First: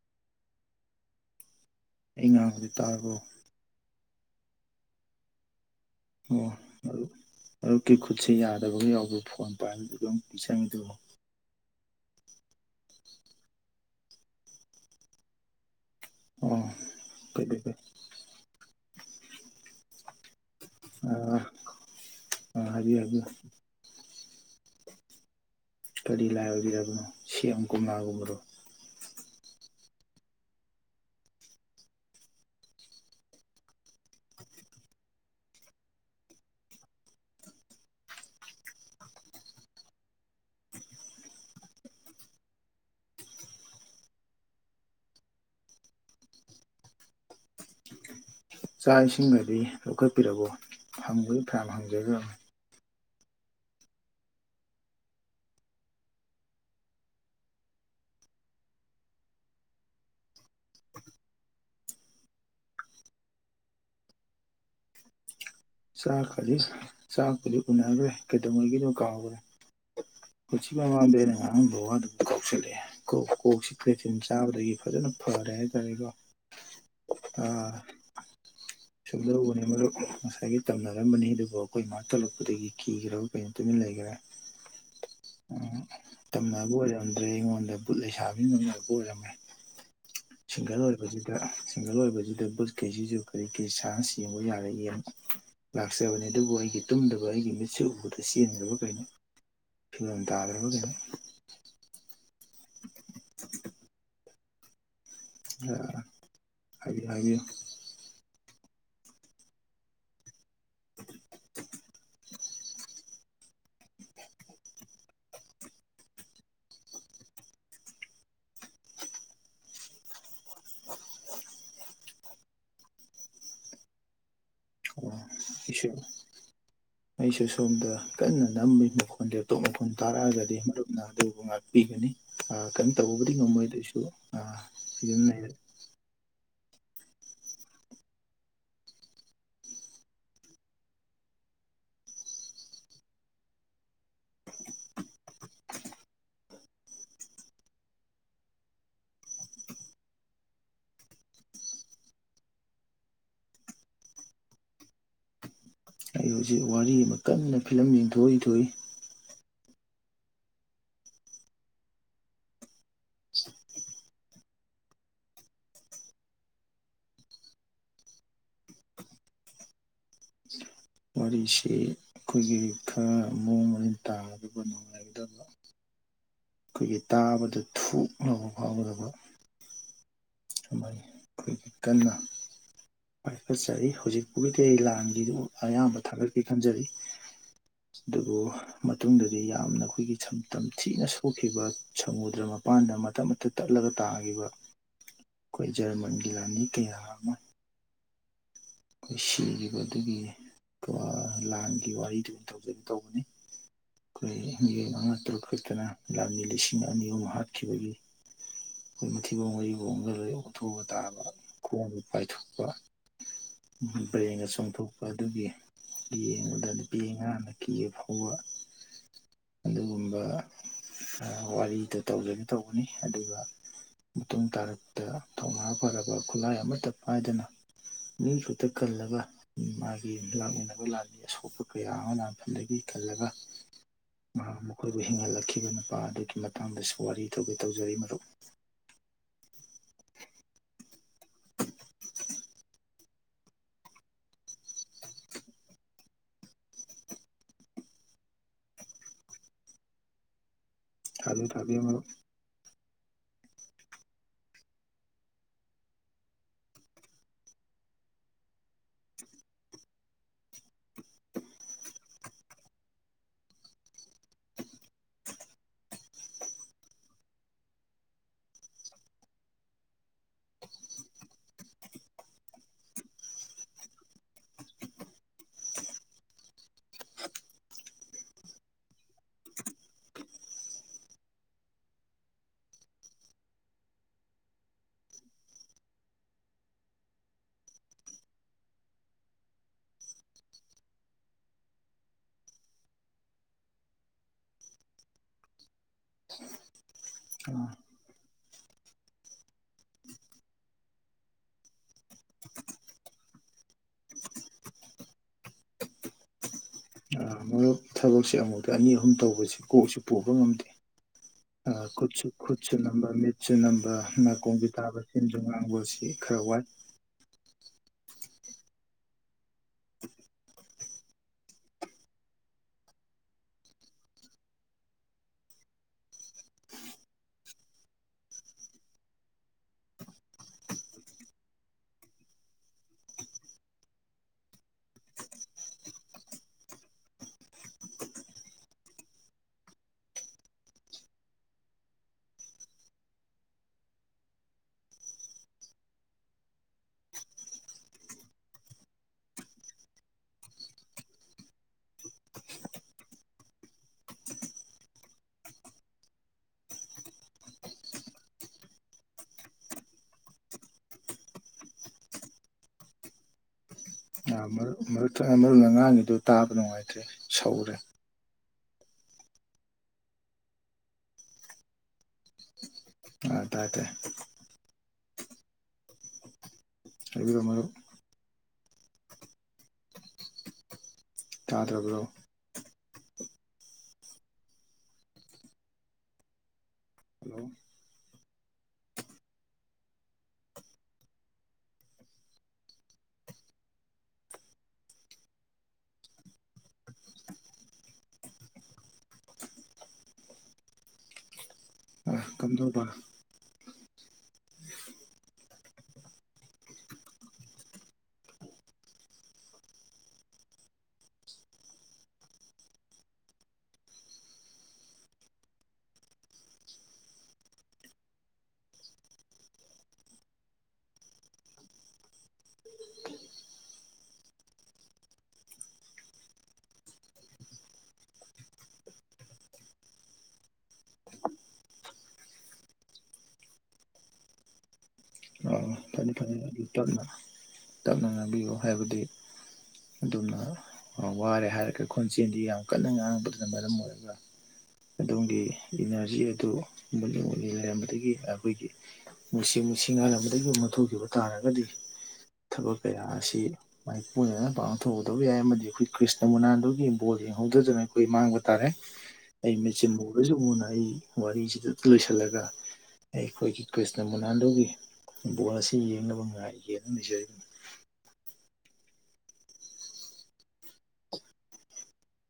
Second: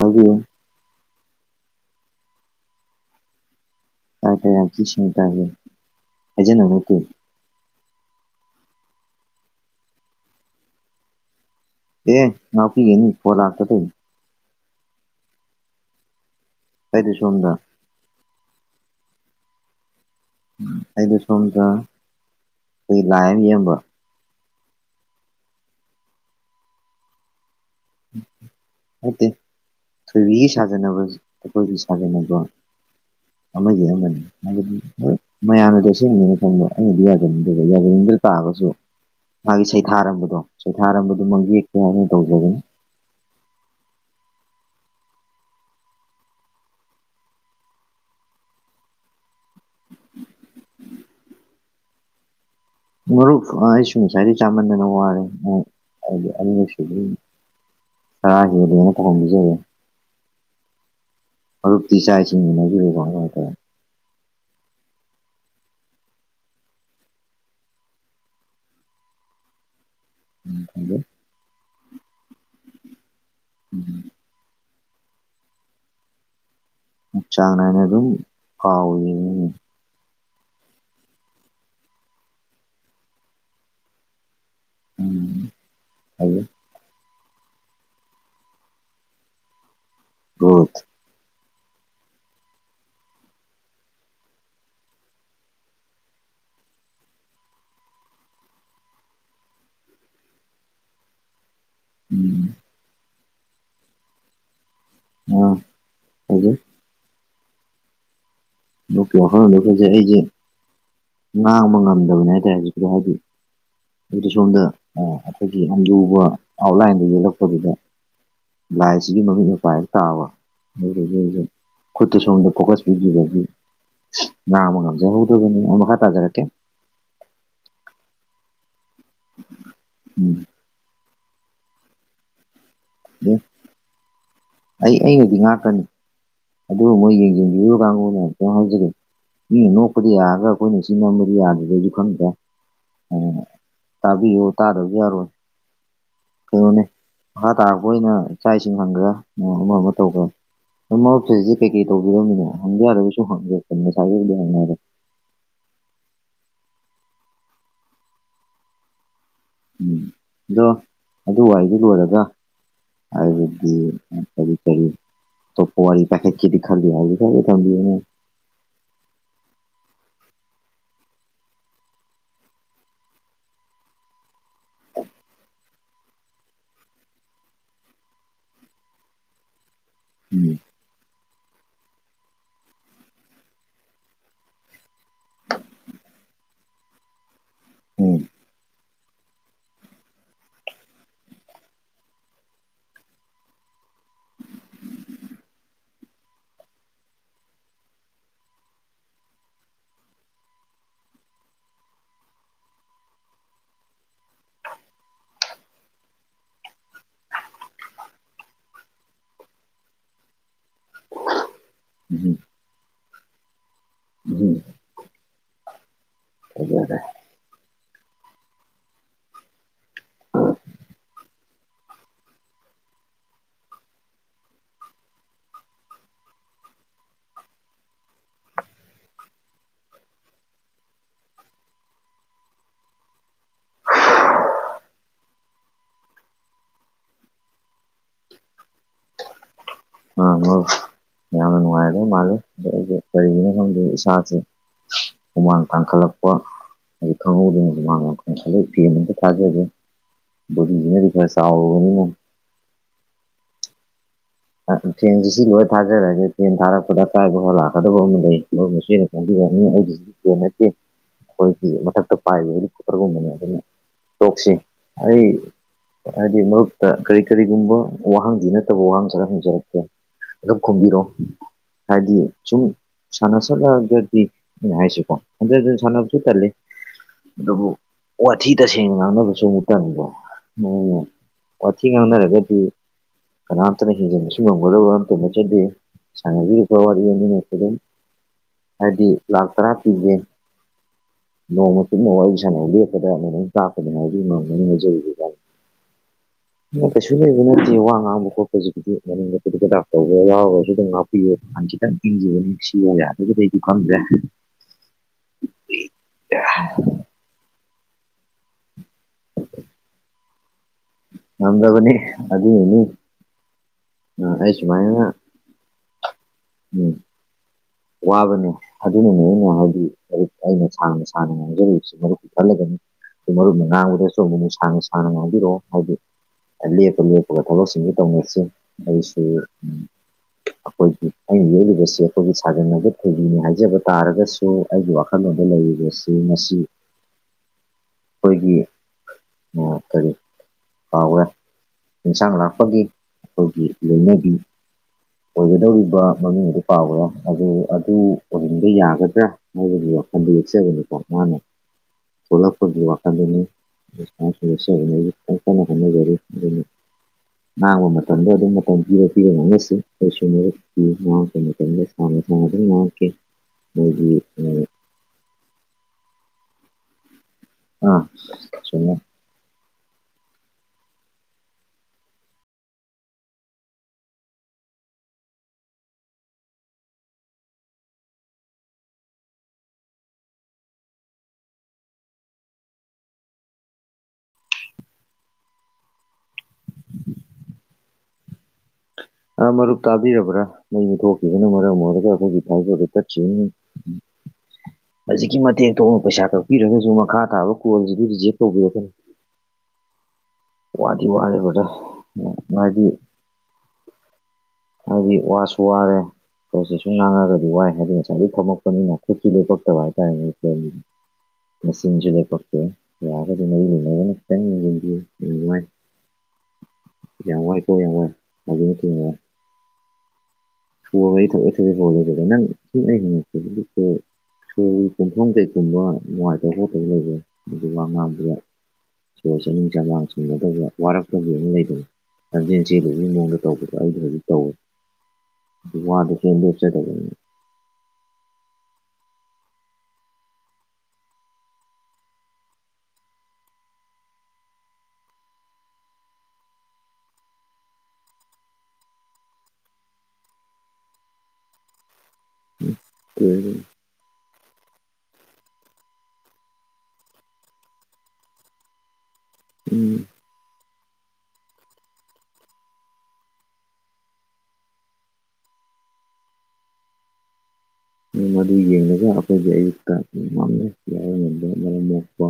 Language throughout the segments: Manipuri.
[unintelligible] ꯑꯩ ꯉꯥꯡꯕꯗꯤ ꯇꯥꯔꯕ꯭ꯔꯣ ꯅꯠꯇꯦ ꯅꯠꯇꯦ [unintelligible] ꯑꯣ ꯍꯥꯏꯖꯟꯅꯕ ꯅꯠꯇꯦ ꯃꯔꯨꯞ ꯃꯔꯨꯞꯀꯤ ꯈꯨꯠꯁꯤ ꯌꯥꯗꯕ ꯑꯃ ꯌꯥꯎꯕ꯭ꯔꯣ ꯐꯣꯟ ꯄꯥꯏꯕꯗꯨ ꯑꯗꯨꯝ ꯄꯤꯛꯁꯟ [unintelligible] ꯑꯦ ꯉꯥꯛꯄꯤꯒꯅꯤ ꯐꯣꯟ ꯂꯥꯛꯄꯗꯣ ꯑꯣ ꯑꯩꯗꯤ ꯁꯣꯝꯗ ꯀꯩꯗꯧꯒꯦ ꯎꯝ ꯑꯩꯗꯣ ꯑꯥ ꯁꯣꯝꯗ ꯑꯥ ꯍꯥꯏꯕꯤꯌꯨ ꯑꯩꯈꯣꯏ ꯍꯥꯏꯕꯤꯌꯨ ꯂꯥꯏ ꯑꯃ ꯌꯦꯛꯑꯝꯕ ꯀꯔꯤ ꯂꯥꯏ ꯑꯣꯏꯕꯤꯔꯕꯅꯣ ꯁꯦꯝ ꯀꯣꯝꯂꯒꯨꯝꯕꯔꯣ ꯅꯠꯇꯦ ꯊꯣꯏꯕꯤꯒꯤ ꯁꯥꯖꯟꯅꯕ ꯑꯩꯈꯣꯏꯒꯤ ꯁꯥꯖꯟꯅꯕ [inaudible] ꯑꯃꯒꯤ ꯑꯃꯅꯤ ꯍꯥꯏꯕꯗꯤ ꯍꯣꯏ ꯃꯌꯥꯝꯅꯗꯤ ꯑꯁꯦꯡꯕꯅꯦꯅ ꯈꯟꯕ ꯑꯩꯅꯗꯤ ꯌꯥꯖꯅꯤꯡꯗꯕ ꯌꯥꯖꯅꯤꯡꯗ ꯇꯥꯛꯑꯒꯁꯨ ꯃꯥꯒꯤ ꯁꯩꯊꯥꯔꯝꯕꯗꯣ ꯁꯩꯊꯥꯔꯝꯕꯗꯨ ꯃꯛ ꯌꯦꯛꯀꯦ ꯍꯥꯅ ꯇꯧꯖꯕꯅꯤ ꯆꯥꯛ ꯏꯁꯤꯡꯒꯗꯤ ꯂꯧꯈꯠꯄꯤꯔꯕꯣ ꯍꯪꯕꯗꯤ ꯐꯩꯅꯥꯝ ꯍꯪꯖꯒ꯭ꯔꯃꯤ ꯃꯔꯨꯞ ꯑ ꯑꯩꯁꯨ ꯉꯁꯥꯏꯗꯩ ꯆꯥꯃꯟꯗꯅ ꯋꯥꯔꯦ ꯑ ꯍꯥꯏꯗꯤ ꯑꯅꯤꯔꯛ ꯁꯨꯗꯣꯏꯅꯤ [unintelligible] ꯃꯔꯨꯞꯇꯤ ꯆꯥꯛ ꯏꯁꯤꯡ ꯎꯅꯕꯤꯔꯕ ꯀꯃꯥꯏ ꯀꯃꯥꯏ ꯇꯧꯋꯦ ꯆꯥꯛꯀꯗꯤ ꯆꯥꯛꯄꯨꯗꯤ ꯎꯅꯒ꯭ꯔꯦ ꯀꯩꯗꯧꯉꯩꯒꯤꯅꯣ ꯀꯥꯎꯒ꯭ꯔꯦ [unintelligible] ꯇꯧꯔꯦ ꯀꯣꯛꯀ ꯀꯣꯛ ꯆꯤꯛꯄꯅꯦ ꯆꯤꯝ ꯆꯥꯕꯗꯒꯤ ꯐꯖꯅ ꯐꯔꯦ ꯍꯥꯏꯇꯥꯔꯦꯀꯣ ꯆꯥꯡ ꯑꯥ ꯅꯥꯏꯅ ꯑꯗꯨꯝ [unintelligible] ꯐꯥꯎꯋꯤꯅꯦ ꯇꯝꯅꯔꯝꯕꯅꯤ ꯑꯗꯨꯕꯨ ꯑꯩꯈꯣꯏ ꯃꯥ ꯀꯜꯂꯛꯄꯗꯒꯤ ꯀꯤꯒ꯭ꯔꯕ ꯀꯩꯅꯣ ꯇꯨꯃꯤꯟ ꯂꯩꯒ꯭ꯔꯦ ꯎꯝ ꯐꯩꯌꯦ ꯇꯨꯝꯃꯦ ꯑꯗꯨ ꯑꯣꯏꯔꯝꯗ꯭ꯔꯦ ꯑꯩꯉꯣꯟꯗ ꯕꯨꯠ ꯂꯩꯁꯕꯤꯅ ꯂꯛꯅꯔꯛꯄ ꯑꯣꯏꯔꯝꯃꯦ ꯒꯨꯗ ꯁꯤꯡꯒꯜ ꯑꯣꯏ ꯃꯁꯤꯗ ꯁꯤꯡꯒꯜ ꯑꯣꯏꯕꯁꯤꯗ ꯕꯨꯠ ꯀꯩꯁꯤꯁꯨ ꯀꯔꯤ ꯀꯔꯤ ꯆꯥꯟꯁ ꯌꯦꯡꯕ ꯌꯥꯔꯦ ꯌꯦꯡ ꯂꯥꯛꯆꯕꯅꯤ ꯑꯗꯨꯕꯨ ꯑꯩꯒꯤ ꯇꯨꯝꯗꯕ ꯑꯩꯒꯤ ꯃꯤꯠꯁꯦ ꯎꯕꯗ ꯆꯦꯟꯒ꯭ꯔꯕ ꯀꯩꯅꯣ ꯐꯤꯂꯝ ꯇꯥꯗ꯭ꯔꯕ ꯀꯩꯅꯣ [unintelligible] [unintelligible] ꯑꯥ ꯑ ꯐꯖꯩ ꯍꯥꯏ ꯍꯥꯏꯌꯦ ꯅꯣꯛꯀꯤ ꯋꯥꯈꯜꯂꯣꯟꯗꯒꯖꯦ ꯑꯩꯖꯦ ꯉꯥꯡꯕ ꯉꯝꯗꯕꯅꯦ ꯍꯥꯏꯇꯥꯔꯦ ꯍꯧꯖꯤꯛꯀꯤꯗꯣ ꯍꯥꯏꯗꯤ ꯑꯗꯨꯗꯤ ꯁꯣꯝꯗ ꯑꯈꯣꯏꯒꯤ ꯌꯥꯝ ꯂꯨꯕ ꯑꯥꯎꯠꯂꯥꯏꯟꯗ ꯌꯦꯛꯂꯛꯄꯗꯨꯗ ꯂꯥꯏꯁꯤꯒꯤ ꯃꯃꯤꯠ ꯃꯄꯥ ꯍꯦꯛ ꯇꯥꯕ [unintelligible] ꯈꯨꯠꯇꯣꯁꯣꯝꯗ ꯐꯣꯀꯁ ꯄꯤꯈꯤꯕꯒꯤ ꯉꯥꯡꯕ ꯉꯝꯖꯍꯧꯗ꯭ꯔꯕꯅꯤꯅ ꯑ ꯑꯩꯁꯨ ꯃꯈꯥ ꯇꯥꯖꯔꯛꯀꯦ ꯑꯩꯁꯨ ꯁꯣꯝꯗ ꯀꯟꯅ ꯅꯝꯕꯒꯤ ꯃꯈꯣꯟꯗꯣ ꯑꯗꯣ ꯂꯦꯞꯇꯣꯞ ꯃꯈꯣꯟꯜ ꯎꯝ ꯇꯥꯔꯛꯑꯒꯗꯤ ꯑꯗꯨꯕꯨ ꯉꯥꯛꯄꯤꯒꯅꯤ ꯑ ꯀꯩꯝ ꯇꯧꯕꯕꯨꯗꯤ ꯑꯦ ꯉꯝꯃꯣꯏ ꯑꯗꯨꯏꯁꯨ ꯑꯩ ꯑꯩ ꯑꯗꯨꯝ ꯂꯩꯔ ꯑꯣꯏꯗꯤꯉꯥꯛꯀꯅꯤ ꯑꯗꯨꯕꯨ ꯃꯣꯏ ꯌꯦꯡꯖꯤꯟꯕꯤꯔꯤꯕ ꯀꯥꯡꯕꯨꯅ ꯑꯃꯨꯛꯇ ꯉꯥꯡꯖꯒꯦ ꯃꯤꯅ ꯅꯣꯛꯄꯗꯤ ꯌꯥꯔꯒ ꯑꯈꯣꯏꯅ ꯆꯤꯟ ꯅꯣꯝꯕꯗꯤ ꯌꯥꯗ꯭ꯔꯗꯤ ꯑꯈꯣꯏꯁꯦ ꯈꯪꯗ꯭ꯔꯦ ꯎꯝ ꯇꯥꯕꯤꯌꯣ ꯇꯥꯗꯕꯁꯨ ꯌꯥꯔꯣꯏ ꯀꯩꯅꯣꯅꯦ ꯃꯈꯥ ꯇꯥꯔꯛꯄ ꯑꯣꯏꯅ ꯏꯆꯥ ꯏꯁꯤꯡ ꯃꯪꯒꯦꯔ ꯅꯣꯡ ꯑꯃꯥ ꯑꯃꯥ ꯇꯧꯒꯦꯔ ꯄꯨꯝꯅꯃꯛ ꯑꯩ ꯍꯧꯖꯤꯛ ꯀꯩ ꯀꯩ ꯇꯧꯕꯤꯔꯝꯃꯤꯅꯦ ꯍꯪꯕ ꯌꯥꯔꯒꯁꯨ ꯍꯪꯉꯦ ꯉꯁꯥꯏꯗꯩꯕꯨꯗꯤ ꯍꯪꯅꯔꯦ ꯑꯩ ꯍꯧꯖꯤꯛ ꯋꯥꯔꯤ ꯑꯃ ꯀꯟꯅ ꯐꯤꯂꯝ ꯌꯦꯡꯊꯣꯛꯑ ꯏꯊꯣꯛꯏ ꯎꯝ ꯑꯗꯣ ꯑꯗꯨ ꯋꯥꯔꯤꯗꯣ ꯂꯣꯏꯔꯒ ꯍꯥꯏꯕꯗꯤ ꯀꯔꯤ ꯇꯧꯔꯤ ꯑꯇꯣꯞꯄ ꯋꯥꯔꯤ ꯄꯥꯏꯈꯠꯀꯦꯗꯤ ꯈꯟꯂꯤ [unintelligible] ꯋꯥꯔꯤꯁꯤ ꯑꯩꯈꯣꯏꯒꯤ ꯈꯔ ꯃꯑꯣꯡ ꯃꯔꯤꯟ ꯇꯥꯔꯗꯤ ꯅꯨꯡꯉꯥꯏꯒꯗꯕ ꯑꯩꯈꯣꯏꯒꯤ ꯇꯥꯕꯗ ꯊꯣꯛꯅꯕ ꯐꯥꯎꯒꯗꯕ ꯎꯝ [unintelligible] ꯑꯩꯈꯣꯏꯒꯤ ꯀꯟꯅ ꯄꯥꯏꯈꯠꯆꯔꯤ ꯍꯧꯖꯤꯛꯄꯨꯗꯤ ꯂꯥꯟꯒꯤꯗꯨ ꯑꯌꯥꯝꯕ ꯊꯥꯒꯠꯀꯦ ꯈꯟꯖꯔꯤ ꯎꯝ ꯑꯗꯨꯕꯨ ꯃꯇꯨꯡꯗꯗꯤ ꯌꯥꯝꯅ ꯑꯩꯈꯣꯏꯒꯤ ꯁꯝ ꯇꯝꯊꯤꯅ ꯁꯣꯛꯈꯤꯕ ꯁꯃꯨꯗ꯭ꯔ ꯃꯄꯥꯟꯗ ꯃꯇꯠ ꯃꯇꯠ ꯇꯠꯂꯒ ꯇꯥꯒꯤꯕ ꯑꯩꯈꯣꯏ ꯖꯔꯃꯟꯒꯤ ꯂꯥꯟꯃꯤ ꯀꯌꯥ ꯑꯃ ꯑꯩꯈꯣꯏ ꯁꯤꯒꯤꯕ ꯑꯗꯨꯒꯤꯅꯤ ꯄꯨꯔꯥ ꯂꯥꯟꯒꯤ ꯋꯥꯔꯤꯗꯨ ꯑꯣꯏꯅ ꯇꯧꯖꯦꯅ ꯇꯧꯕꯅꯤ ꯑꯩꯈꯣꯏꯒꯤ ꯃꯤꯑꯣꯏ ꯃꯉꯥ ꯇꯔꯨꯛ ꯈꯛꯇꯅ ꯂꯥꯟꯃꯤ ꯂꯤꯁꯤꯡ ꯑꯅꯤ ꯑꯍꯨꯝ ꯍꯥꯠꯈꯤꯕꯒꯤ ꯃꯊꯤꯕꯣꯡ ꯃꯔꯤꯕꯣꯡꯒꯖꯦ ꯑꯣꯊꯣꯛꯑꯒ ꯇꯥꯕ ꯈꯣꯡ ꯎꯝ ꯄꯥꯏꯊꯣꯛꯄ ꯕ꯭ꯔꯦꯟꯒ ꯎꯝ ꯆꯨꯝꯊꯣꯛꯎ ꯑꯗꯨꯒꯤ ꯌꯦꯡꯕꯗ ꯐꯖꯔꯦ ꯅꯨꯄꯤ ꯑꯉꯥꯡꯅ ꯀꯤꯕ ꯐꯥꯎꯕ ꯑꯗꯨꯒꯨꯝꯕ ꯑ ꯋꯥꯔꯤꯗꯨ ꯇꯧꯖꯒꯦ ꯇꯧꯕꯅꯤ ꯑꯗꯨꯒ ꯃꯇꯨꯡ ꯇꯥꯔꯛꯇ ꯊꯧꯅꯥ ꯐꯔꯕ ꯈꯨꯠꯂꯥꯏ ꯑꯃꯠꯇ ꯄꯥꯏꯗꯅ ꯃꯤ ꯁꯨꯨꯠꯇ ꯀꯜꯂꯒ ꯃꯥꯒꯤ ꯂꯥꯛꯃꯤꯟꯅꯕ ꯂꯥꯟꯃꯤ ꯑꯁꯣꯛꯄ ꯀꯌꯥ ꯑꯃꯥ ꯂꯥꯟꯐꯝꯗꯒꯤ ꯀꯜꯂꯒ ꯃꯈꯣꯏꯕꯨ ꯍꯤꯡꯍꯜꯂꯛꯈꯤꯕ ꯅꯨꯄꯥ ꯑꯗꯨꯒꯤ ꯃꯇꯥꯡꯗꯁꯨ ꯋꯥꯔꯤ ꯇꯧꯒꯦ ꯇꯧꯖꯔꯤ ꯃꯔꯨꯞ ꯑꯥ ꯃꯔꯨꯞ ꯌꯥꯝꯅ ꯅꯨꯡꯉꯥꯏꯔꯦ ꯃꯥꯜꯂꯤ ꯑꯗꯣ ꯑꯩꯖꯦ ꯀꯔꯤꯒꯤꯅꯣ ꯈꯪꯗꯦ ꯏꯁꯥꯁꯦ ꯍꯨꯃꯥꯡ ꯀꯥꯡꯈꯠꯂꯛꯄ ꯑꯩ ꯈꯪꯍꯧꯗꯅ [unintelligible] ꯐꯦꯟ ꯑꯝꯇ ꯊꯥꯖꯗꯦ ꯊꯥꯕꯤꯌꯨ ꯊꯥꯕꯤꯌꯨ ꯃꯔꯨꯞ [unintelligible] [unintelligible] ꯑ ꯐꯦꯟꯁꯤ ꯁꯤ ꯂꯣꯏ ꯊꯥꯖꯔꯛꯑꯒꯦ ꯐꯦꯟ ꯊꯥꯔꯛꯄꯗ ꯑꯀꯥꯏꯕ ꯈ ꯂꯥꯛꯀꯗꯕ ꯑꯃ ꯂꯩ ꯑꯗꯨꯅ [unintelligible] ꯑꯩꯒꯤ [unintelligible] ꯑꯈꯣꯏꯒꯤ ꯃꯊꯛꯇ ꯄꯥꯏꯕ ꯍꯦꯂꯤꯀꯣꯞꯇꯔꯒꯨꯝꯕꯅꯤ ꯑꯗꯨꯅ ꯇꯣꯛꯁꯤ ꯑꯩ ꯍꯥꯏꯗꯤ ꯃꯔꯨꯞꯇ ꯀꯔꯤ ꯀꯔꯤꯒꯨꯝꯕ ꯋꯥꯍꯪꯗꯤ ꯅꯠꯇꯕ ꯋꯥꯍꯪ ꯈꯔ ꯍꯪꯖꯔꯛꯀꯦ ꯑꯗꯨꯝ ꯈꯨꯝꯕꯤꯔꯣ ꯍꯥꯏꯗꯤ ꯁꯨꯝ ꯁꯅ ꯁꯂꯗꯤ ꯍꯥꯏꯁꯤ ꯀꯣ ꯍꯟꯖꯤꯟ ꯍꯟꯖꯤꯟ ꯁꯅꯕꯨꯁꯨ ꯇꯜꯂꯤ ꯑꯗꯨꯕꯨ ꯋꯥꯊꯤ ꯇꯁꯦꯡꯅ ꯉꯥꯡꯅꯕꯁꯨ ꯑꯃꯨꯛ ꯇꯟꯗ꯭ꯔꯣ [unintelligible] ꯋꯥꯊꯤ ꯉꯥꯡꯅꯔꯒꯗꯤ ꯀꯅꯥꯝ ꯑꯈꯣꯏꯅ ꯍꯦꯟꯖꯟꯕꯁꯨ ꯉꯝꯒꯗꯕ ꯑꯝꯇ ꯅꯠꯆꯗꯦ ꯁꯥꯟꯕꯤꯔꯤꯕ ꯋꯥꯔꯤ ꯑꯅꯤꯃꯛꯁꯦ ꯑꯗꯨꯝ ꯍꯥꯏꯗꯤ ꯂꯥꯛ ꯇꯔꯥ ꯄꯤꯒꯦ ꯅꯣꯡꯃ ꯀꯨꯞꯅ ꯋꯥꯔꯤ ꯁꯥꯟꯅ ꯂꯦꯞꯄꯗ ꯅꯣꯡꯃ ꯀꯥꯞꯀꯅꯤ ꯑꯗꯨ ꯉꯝꯒꯅꯤ ꯍꯥꯏꯖꯔꯤꯕ ꯀꯣ. [inaudible] ꯗꯨꯅ ꯀꯩꯁꯨ ꯂꯩꯕ ꯅꯠꯇꯦ ꯋꯥ ꯉꯥꯡꯕ ꯈꯣꯠꯄ [unintelligible] ꯑꯗꯨꯗꯤ ꯑꯩꯁꯨ ꯈꯪꯗ꯭ꯔꯦ [inaudible] [unintelligible] [unintelligible] ꯊꯕꯛꯁꯦ ꯑꯃꯨꯛꯇ ꯑꯅꯤ ꯑꯍꯨꯝ ꯇꯧꯕꯁꯤ ꯀꯣꯛꯁꯦ ꯄꯨꯕ ꯉꯝꯗꯦ ꯑ ꯉꯝꯗꯕꯅꯤ ꯈꯨꯠꯁꯨ ꯈꯨꯠꯁꯨ ꯑꯗꯨꯅꯅꯤ ꯅꯝꯕ ꯃꯤꯠꯁꯨ ꯅꯝꯕ ꯑꯩ ꯅꯥꯀꯣꯡꯗꯤ ꯇꯥꯕ ꯁꯨꯃꯥꯏꯅ ꯈꯦꯠꯅꯩ ꯉꯥꯡꯕ ꯑꯁꯤ ꯈꯔ ꯋꯥꯏ ꯎꯝ ꯋꯥꯕꯅꯦ ꯑꯗꯨꯅꯅꯦ ꯑꯩꯅ ꯍꯥꯏꯗꯤ ꯃꯔꯨꯞ ꯑꯩꯅ ꯁꯥꯡꯅ ꯁꯥꯡꯅ ꯉꯥꯡꯖꯔꯤꯕꯁꯤ ꯃꯔꯨꯞꯀꯤ ꯈꯜꯂꯒꯅꯤ ꯃꯔꯨꯞꯅ ꯉꯥꯡꯕꯗꯣ ꯆꯨꯝꯕꯅꯤ ꯁꯥꯡꯅ ꯁꯥꯡꯅ ꯉꯥꯡꯕꯤꯔꯛꯑꯣ ꯍꯥꯏꯗꯤ ꯑ ꯂꯦꯞꯄ ꯂꯦꯞꯄꯒ ꯊꯕꯛꯁꯤꯡꯗꯣ ꯇꯧꯅꯁꯤ ꯑꯩꯁꯨ ꯑꯩꯈꯣꯏꯒꯤ ꯑꯩꯅ ꯌꯦꯛꯂꯤꯕꯁꯤ ꯑꯩꯈꯣꯏꯒꯤ ꯁꯥꯖꯟꯅꯕ ꯊꯣꯏꯕꯤꯅꯤ ꯍꯥꯏꯖꯕ ꯇꯥꯔꯒꯁꯨ ꯑꯩꯒꯤ ꯋꯥꯈꯜꯂꯣꯟꯗ ꯂꯩꯔꯤꯕꯁꯤ ꯉꯁꯤ ꯑꯈꯣꯏ ꯗꯤ ꯑ ꯀꯔꯤ ꯀꯥꯎꯒ꯭ꯔꯣ ꯆꯤꯡꯁꯥꯡ ꯂꯥꯛꯄꯒꯤ ꯑꯈꯣꯏꯒꯤ ꯂꯣꯏꯅꯕꯤ ꯑꯣꯏꯒꯗꯧꯔꯤꯕ ꯃꯃꯤꯡ ꯑꯗꯨ ꯀꯥꯎꯒ꯭ꯔꯦ ꯑꯗꯨ ꯑꯗꯨ ꯑꯣꯏꯍꯟꯕ ꯌꯥꯒꯗ꯭ꯔꯥ [unintelligible] [unintelligible] ꯄꯣꯛꯂꯥꯛꯄꯒꯤ ꯋꯥꯈꯟꯗꯨꯅꯤ [unintelligible] [unintelligible] ꯀꯟꯅ ꯍꯣꯠꯅꯖꯔꯤ ꯑꯗꯨꯅ ꯉꯥꯡꯕ ꯃꯇꯝꯗ ꯑꯗꯨꯝ ꯃꯇꯝ ꯄꯤꯔ ꯄꯤꯕ ꯉꯝꯂꯁꯨ ꯀꯩꯁꯨ ꯄꯤ ꯉꯥꯡꯉꯛꯄ ꯃꯇꯝꯗꯁꯨ ꯁ ꯑꯗꯨ ꯉꯦ [unintelligible] ꯃꯔ ꯃꯔꯨ ꯉꯥꯡꯉꯤꯗꯣ ꯇꯥꯕ ꯅꯨꯡꯉꯥꯏꯇ꯭ꯔꯦ ꯁꯧꯔꯦ ꯑ ꯆꯨꯝꯃꯦ ꯑ ꯇꯗꯦ ꯑꯩ ꯑꯃꯣ ꯇꯥꯗ꯭ꯔꯕ꯭ꯔꯣ ꯍꯜꯂꯣ ꯑꯥ ꯃꯔꯨꯞ ꯇꯥꯕꯤꯔꯕ꯭ꯔꯥ ꯃꯩꯅ ꯊꯣꯛꯈꯤꯕꯗꯨꯅ ꯃꯔꯝ ꯑꯣꯏꯔꯒ ꯑꯩꯈꯣꯏꯒꯤ ꯊꯥꯏꯖꯗ ꯇꯠꯁꯤꯅꯤ [inaudible] ꯍꯧꯖꯤꯛꯀꯤ ꯃꯇꯦꯛ ꯇꯅ ꯄꯩꯁꯥ ꯀꯛꯄꯤꯔꯒꯁꯨ ꯃꯈꯥ ꯇꯥꯕ ꯀꯣꯜꯁꯤꯗꯤ ꯔꯤꯖꯦꯛ ꯇꯧꯕꯤꯔꯛꯀꯅꯤꯨ ꯋꯥꯗꯤ ꯋꯥꯔꯦ ꯕ꯭ꯔꯗꯔ ꯀꯟꯗꯕ ꯍꯥꯏꯗꯤ ꯍꯥꯏꯗꯤ ꯋꯥꯁꯨ ꯋꯥꯔꯦ ꯄꯣꯁꯦ ꯁꯨꯝ ꯉꯥꯡꯗꯤꯕꯤ ꯋꯥꯏ ꯍꯥꯏꯗꯤ ꯉꯁꯥꯏꯗꯒꯤ ꯐꯝꯃꯛꯄꯅꯤꯅ ꯈꯨꯠꯀꯤ ꯂꯦꯞꯄꯛꯇꯕ ꯍꯥꯏꯇꯥꯔꯦꯅꯦ ꯐꯒꯤꯗꯤ ꯃꯖꯤꯟꯁꯨ ꯂꯦꯄꯇꯦ ꯌꯥꯔꯒꯗꯤ ꯃꯔꯤ ꯂꯩꯅꯕꯅ ꯈꯤꯗꯪ ꯌꯦꯡꯕꯤꯔꯗꯤ ꯅꯨꯡꯥꯢ [unintelligible] ꯌꯥꯝ ꯋꯥꯏ ꯀ ꯌꯥꯝꯡ ꯋꯥꯏ ꯑꯗꯨꯅꯨꯡꯉꯏ ꯁꯣꯔꯒꯁꯤ ꯊꯕꯦꯠ ꯊꯕꯦꯠ ꯍꯣꯜꯂ [unintelligible] ꯅꯪ ꯁꯉ ꯍ ꯁꯨ ꯀꯨꯝꯊꯣꯡ ꯀꯩꯀꯨꯝꯕ ꯅꯨꯡꯉꯥꯏꯇꯕ ꯈꯣꯠꯇꯕ ꯂꯩꯕꯦ ꯑꯗꯨꯒ ꯑꯉꯥꯡꯗꯨꯗ ꯆꯣꯔ ꯆꯥꯅꯤꯡ ꯆꯃꯥꯡ ꯁꯝꯗꯧꯕ ꯋꯥꯔꯛꯇꯒꯤ ꯑꯃ ꯂꯩꯕꯅꯤ ꯂꯝꯟꯖꯦꯜ ꯆꯦꯜꯂꯨꯢ ꯅꯣꯡꯒ ꯇꯧꯕꯗꯣ ꯑꯩꯖꯨ ꯍꯧꯖꯤꯛ ꯇꯧꯋꯦ ꯑꯥ ꯑꯗꯨ ꯐꯅꯤ ꯋꯥꯗ ꯐꯅꯤ ꯀꯩꯅꯣ ꯑꯗꯨ ꯆꯠ ꯇꯞꯅ ꯇꯞꯅ ꯉꯥꯏꯕꯤꯌꯨ ꯍꯥꯏꯕꯗꯤ ꯑꯗꯨꯅ ꯋꯥꯔꯦ ꯍꯥꯏꯔꯒ ꯈꯣꯟꯆꯦꯜꯗꯤ ꯌꯥꯝ ꯀꯟꯅ ꯉꯥꯡꯕꯗꯨꯅ ꯃꯔꯝ ꯑꯣꯏꯕ꯭ꯔꯥ ꯑꯗꯣꯝꯒꯤ ꯏꯅꯔꯖꯤ ꯑꯗꯨ ꯃꯨꯂꯤ ꯃꯨꯂꯤ ꯂꯩꯔꯝꯕꯗꯒꯤ ꯑꯩꯈꯣꯏꯒꯤ ꯅꯨꯡꯁꯤ ꯅꯨꯡ ꯉꯥꯏꯜꯂꯝꯕꯗꯒꯤ ꯃꯟꯊꯣꯛꯈꯤꯕ ꯇꯥꯔꯒꯗꯤ ꯊꯕꯛ ꯀꯌꯥ ꯑꯁꯤ ꯃꯥꯏ ꯄꯨꯅꯅ ꯄꯥꯛꯊꯣꯛꯎꯗꯕ ꯌꯥꯏ ꯑꯃꯗꯤ ꯑꯩꯈꯣꯏ ꯀ꯭ꯔꯤꯁꯅ ꯃꯨꯅꯥꯟꯗꯨꯒꯤ ꯕꯣꯜ ꯌꯦꯡꯍꯧꯗꯗꯅ ꯑꯩꯈꯣꯏ ꯃꯥꯡꯕ ꯇꯥꯔꯦ ꯑꯩꯃꯦꯁꯤ ꯎꯝ ꯍꯧꯖꯤꯛ ꯃꯨꯅ ꯑꯩ ꯋꯥꯔꯤꯁꯤꯗ ꯂꯣꯏꯁꯤꯜꯂꯒ ꯑꯩ ꯑꯩꯈꯣꯏꯒꯤ ꯀ꯭ꯔꯤꯁꯅ ꯃꯨꯅꯥꯟꯗꯨꯒꯤ ꯐꯣꯟ ꯑꯁꯤ ꯌꯦꯡꯅꯕ ꯉꯥꯏꯒꯦꯅ ꯂꯩꯖꯔꯤꯅꯤ ꯃꯗꯨ ꯌꯦꯡꯂꯉꯒ ꯑꯩꯈꯣꯏꯒꯤ ꯑꯌꯨꯛꯇ ꯃꯥꯡꯖꯈꯤꯕ ꯑꯔꯕꯗ ꯃꯔꯝ ꯃꯣꯛꯄ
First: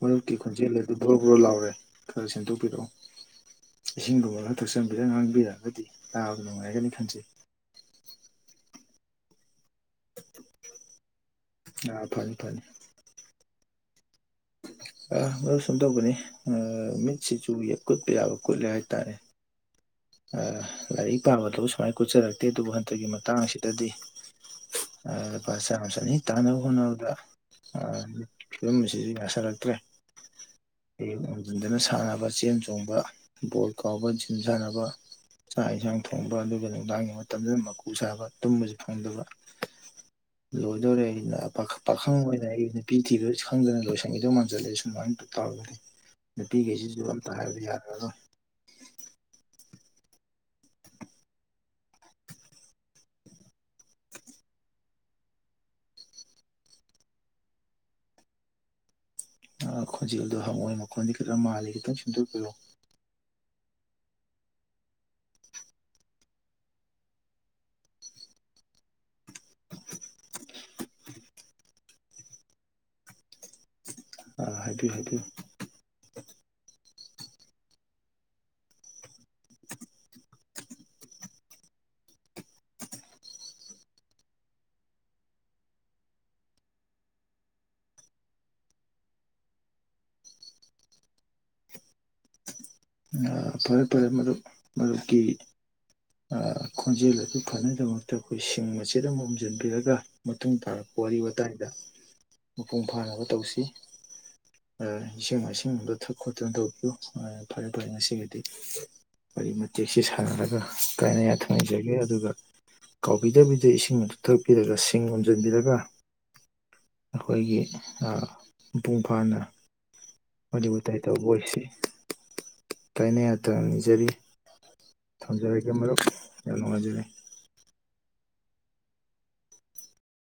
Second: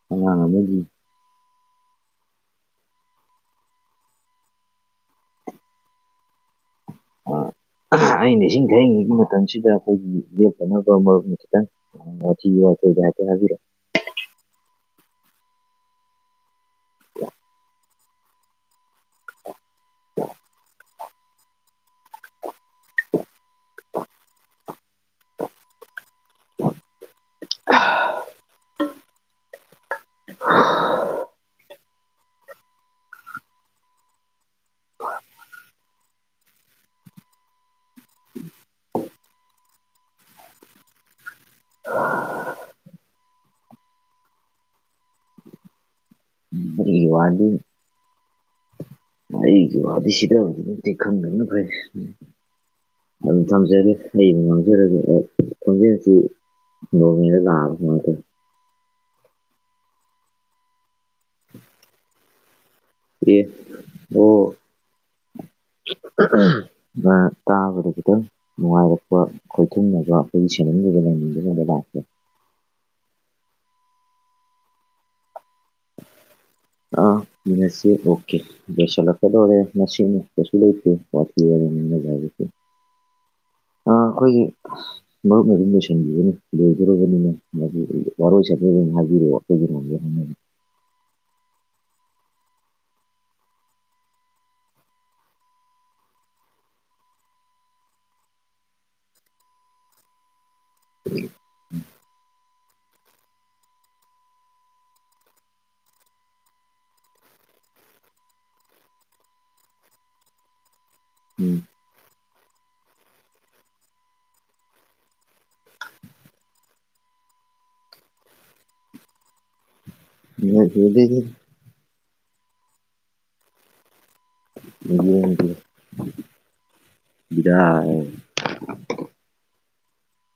ꯃꯔꯨꯞꯀꯤ ꯑꯉꯥꯡ ꯈꯣꯟꯖꯦꯜ ꯑꯃꯒꯤ ꯑꯗꯨ ꯕꯣꯔꯣ ꯕꯣꯔꯣ ꯂꯥꯎꯔꯦ ꯈꯔ ꯁꯦꯝꯦꯡꯗꯣꯛꯄꯤꯔꯛꯑꯣ ꯏꯁꯤꯡꯗꯨ ꯍ ꯊꯛꯆꯟꯕꯤꯔ ꯉꯥꯡꯕꯤꯔꯛꯑꯒꯗꯤ ꯇꯥꯕ ꯅꯨꯡꯉꯥꯏꯒꯅꯤ ꯈꯟꯖꯩ ꯑꯩꯅ ꯏꯁꯤꯡ ꯊꯩꯉꯩꯒꯤ ꯃꯇꯝꯁꯤꯗ ꯑꯩꯈꯣꯏꯒꯤ ꯌꯦꯠꯇꯅꯕ ꯃꯔꯨꯞꯅꯤ ꯑꯥ ꯐꯅꯤ ꯐꯅꯤ ꯋꯥ ꯌꯥꯀ ꯍꯥꯏ ꯐꯔ ꯑ ꯃꯗꯨ ꯁꯨꯝ ꯇꯧꯕꯅꯤ ꯃꯤꯠꯁꯤꯁꯨ ꯀꯨꯠꯄ ꯌꯥꯕ ꯀꯨꯠꯂꯦ ꯍꯥꯏꯇꯥꯔꯦ ꯂꯥꯏꯔꯤꯛ ꯄꯥꯕꯗꯕꯨ ꯁꯨꯃꯥꯏꯅ ꯀꯣꯠꯆꯔꯛꯇꯦ ꯑꯗꯨꯕꯨ ꯍꯟꯇꯛꯀꯤ ꯃꯇꯥꯡ ꯑꯁꯤꯗꯗꯤ ꯑ ꯄ ꯆꯁꯅꯤ ꯇꯥꯟꯅꯕ ꯍꯣꯠꯅꯕꯗ ꯑ ꯐꯤꯕꯝ ꯁꯤꯗꯤ ꯌꯥꯁꯤꯜꯂꯛꯇ꯭ꯔꯦ ꯍꯌꯦꯡ ꯉꯝꯖꯤꯟꯗꯅ ꯁꯥꯟꯅꯕ ꯆꯦꯟ ꯆꯣꯡꯕ ꯕꯣꯜ ꯀꯥꯎꯕ ꯖꯤꯟ ꯁꯥꯟꯅꯕ ꯆꯥꯛ ꯌꯦꯟꯁꯥꯡ ꯊꯣꯡꯕ ꯑꯗꯨꯒ ꯅꯨꯡꯗꯥꯡꯒꯤ ꯃꯇꯝꯗ ꯃꯀꯨ ꯁꯥꯕ ꯇꯨꯝꯕꯁꯨ ꯐꯪꯗꯕ [inaudible] ꯂꯣꯏꯗꯧꯔꯦ ꯑꯩꯅ ꯄꯥꯈꯪ ꯑꯣꯏꯅ ꯑꯩ ꯅꯨꯄꯤ ꯊꯤꯕ ꯈꯪꯗꯅ ꯂꯣꯏꯁꯟꯈꯤꯗꯧ ꯃꯥꯟ ꯆꯠꯂꯦ ꯁꯨꯃꯥꯏꯅ ꯇꯧꯔꯒꯗꯤ ꯅꯨꯄꯤꯈꯩꯁꯤꯁꯨ ꯑꯩꯒꯤ ꯑꯝꯇ ꯍꯥꯏꯕ ꯌꯥꯗ ꯑꯗꯣ ꯑꯩꯁꯨ ꯋꯥꯗꯤ ꯁꯤꯗꯕꯕꯨꯗꯤ ꯐꯔ ꯑꯗꯨꯝ ꯊꯝꯖꯒꯦ ꯍꯌꯦꯡ ꯉꯝꯖꯔꯒꯦ ꯈꯣꯡꯖꯦꯜꯁꯤ ꯃꯤ ꯂꯔꯦ ꯈꯣꯟꯖꯦꯜꯗꯣ ꯍꯪꯉꯣꯏ ꯃꯈꯣꯟꯗꯤꯦ ꯈꯤꯇ ꯃꯥꯜꯜꯂꯤꯦ ꯈꯤꯇꯪ ꯁ ꯁꯦꯝꯗꯣꯛꯄꯤꯔꯣ ꯌꯦ ꯑꯣ ꯑ ꯇꯥꯒꯔ ꯀꯇꯣ ꯅꯨꯡꯉꯥꯏꯔꯛꯄ ꯈꯣꯏꯊꯨꯝꯅꯕ ꯑꯩꯈꯣꯏꯒꯤ ꯁꯦꯟꯔꯗꯨꯗ ꯂꯩꯃꯤꯗꯅꯕ ꯂꯥꯛꯄ ꯑ ꯍꯇ ꯍꯇ ꯑ ꯃꯁꯤ ꯑꯣꯀꯦ ꯗꯦꯁꯂꯗꯔꯦ ꯃꯁꯤꯤꯟ ꯎꯛꯇꯁ ꯂꯩꯦ ꯄꯊꯅ ꯁꯤ ꯑ ꯑꯩꯈꯣꯏꯒꯤ ꯃꯔꯨꯞꯅ ꯑꯗꯨꯝ ꯂꯣꯏꯁꯤꯟꯕꯤꯔꯣꯅꯦ ꯂꯣꯏꯗꯣꯔꯕꯅꯤꯅ ꯋꯥꯔꯣꯏ ꯆꯄꯅꯤ ꯍꯥꯏꯕꯤꯔꯛꯑꯣ ꯑꯩꯈꯣꯏꯒꯤ ꯉꯝꯒꯦ ꯍꯣꯠꯅꯒꯦ ꯎꯝ [inaudible] ꯐꯔꯦ ꯐꯔꯦ ꯃꯔꯨꯞ ꯃꯔꯨꯞꯀꯤ ꯈꯣꯟꯖꯦꯜ ꯑꯗꯨ ꯐꯅꯕꯒꯤꯗꯃꯛꯇ ꯑꯩꯈꯣꯏ ꯁꯤꯡ ꯃꯆꯦꯠ ꯑꯃ ꯎꯨꯝꯖꯤꯟꯕꯤꯔꯒ ꯃꯇꯨꯡ ꯇꯥꯔꯛꯄ ꯋꯥꯔꯤ ꯋꯥꯇꯥꯏꯗ ꯃꯄꯨꯡ ꯐꯥꯅꯕ ꯇꯧꯁꯤ ꯏꯁꯤꯡ ꯃꯥꯏꯁꯤꯡ ꯑꯝꯇ ꯊꯛ ꯈꯣꯠꯇꯅ ꯇꯧꯕꯤꯌꯨ ꯐꯔꯦ ꯐꯔꯦ ꯉꯁꯤꯒꯤꯗꯤ ꯋꯥꯔꯤ ꯃꯇꯦꯛꯁꯤ ꯁꯥꯟꯅꯔꯒ ꯀꯥꯏꯅ ꯌꯥꯊꯪ ꯅꯤꯖꯒꯦ ꯑꯗꯨꯒ ꯀꯥꯎꯕꯤꯗꯕꯤꯗ ꯏꯁꯤꯡ ꯑꯗꯨ ꯊꯛꯄꯤꯔꯒ ꯁꯤꯡ ꯎꯝꯖꯤꯟꯕꯤꯔꯒ ꯑꯩꯈꯣꯏꯒꯤ ꯑ ꯃꯄꯨꯡ ꯐꯥꯅ ꯋꯥꯔꯤ ꯋꯥꯇꯥꯏ ꯇꯧꯕ ꯑꯣꯏꯁꯤ ꯀꯥꯏꯅ ꯌꯥꯊꯪ ꯅꯤꯖꯔꯤ ꯊꯝꯖꯔꯒꯦ ꯃꯔꯨꯞ ꯌꯥꯝ ꯅꯨꯡꯉꯥꯏꯖꯔꯦ ꯕꯤꯗꯥꯏ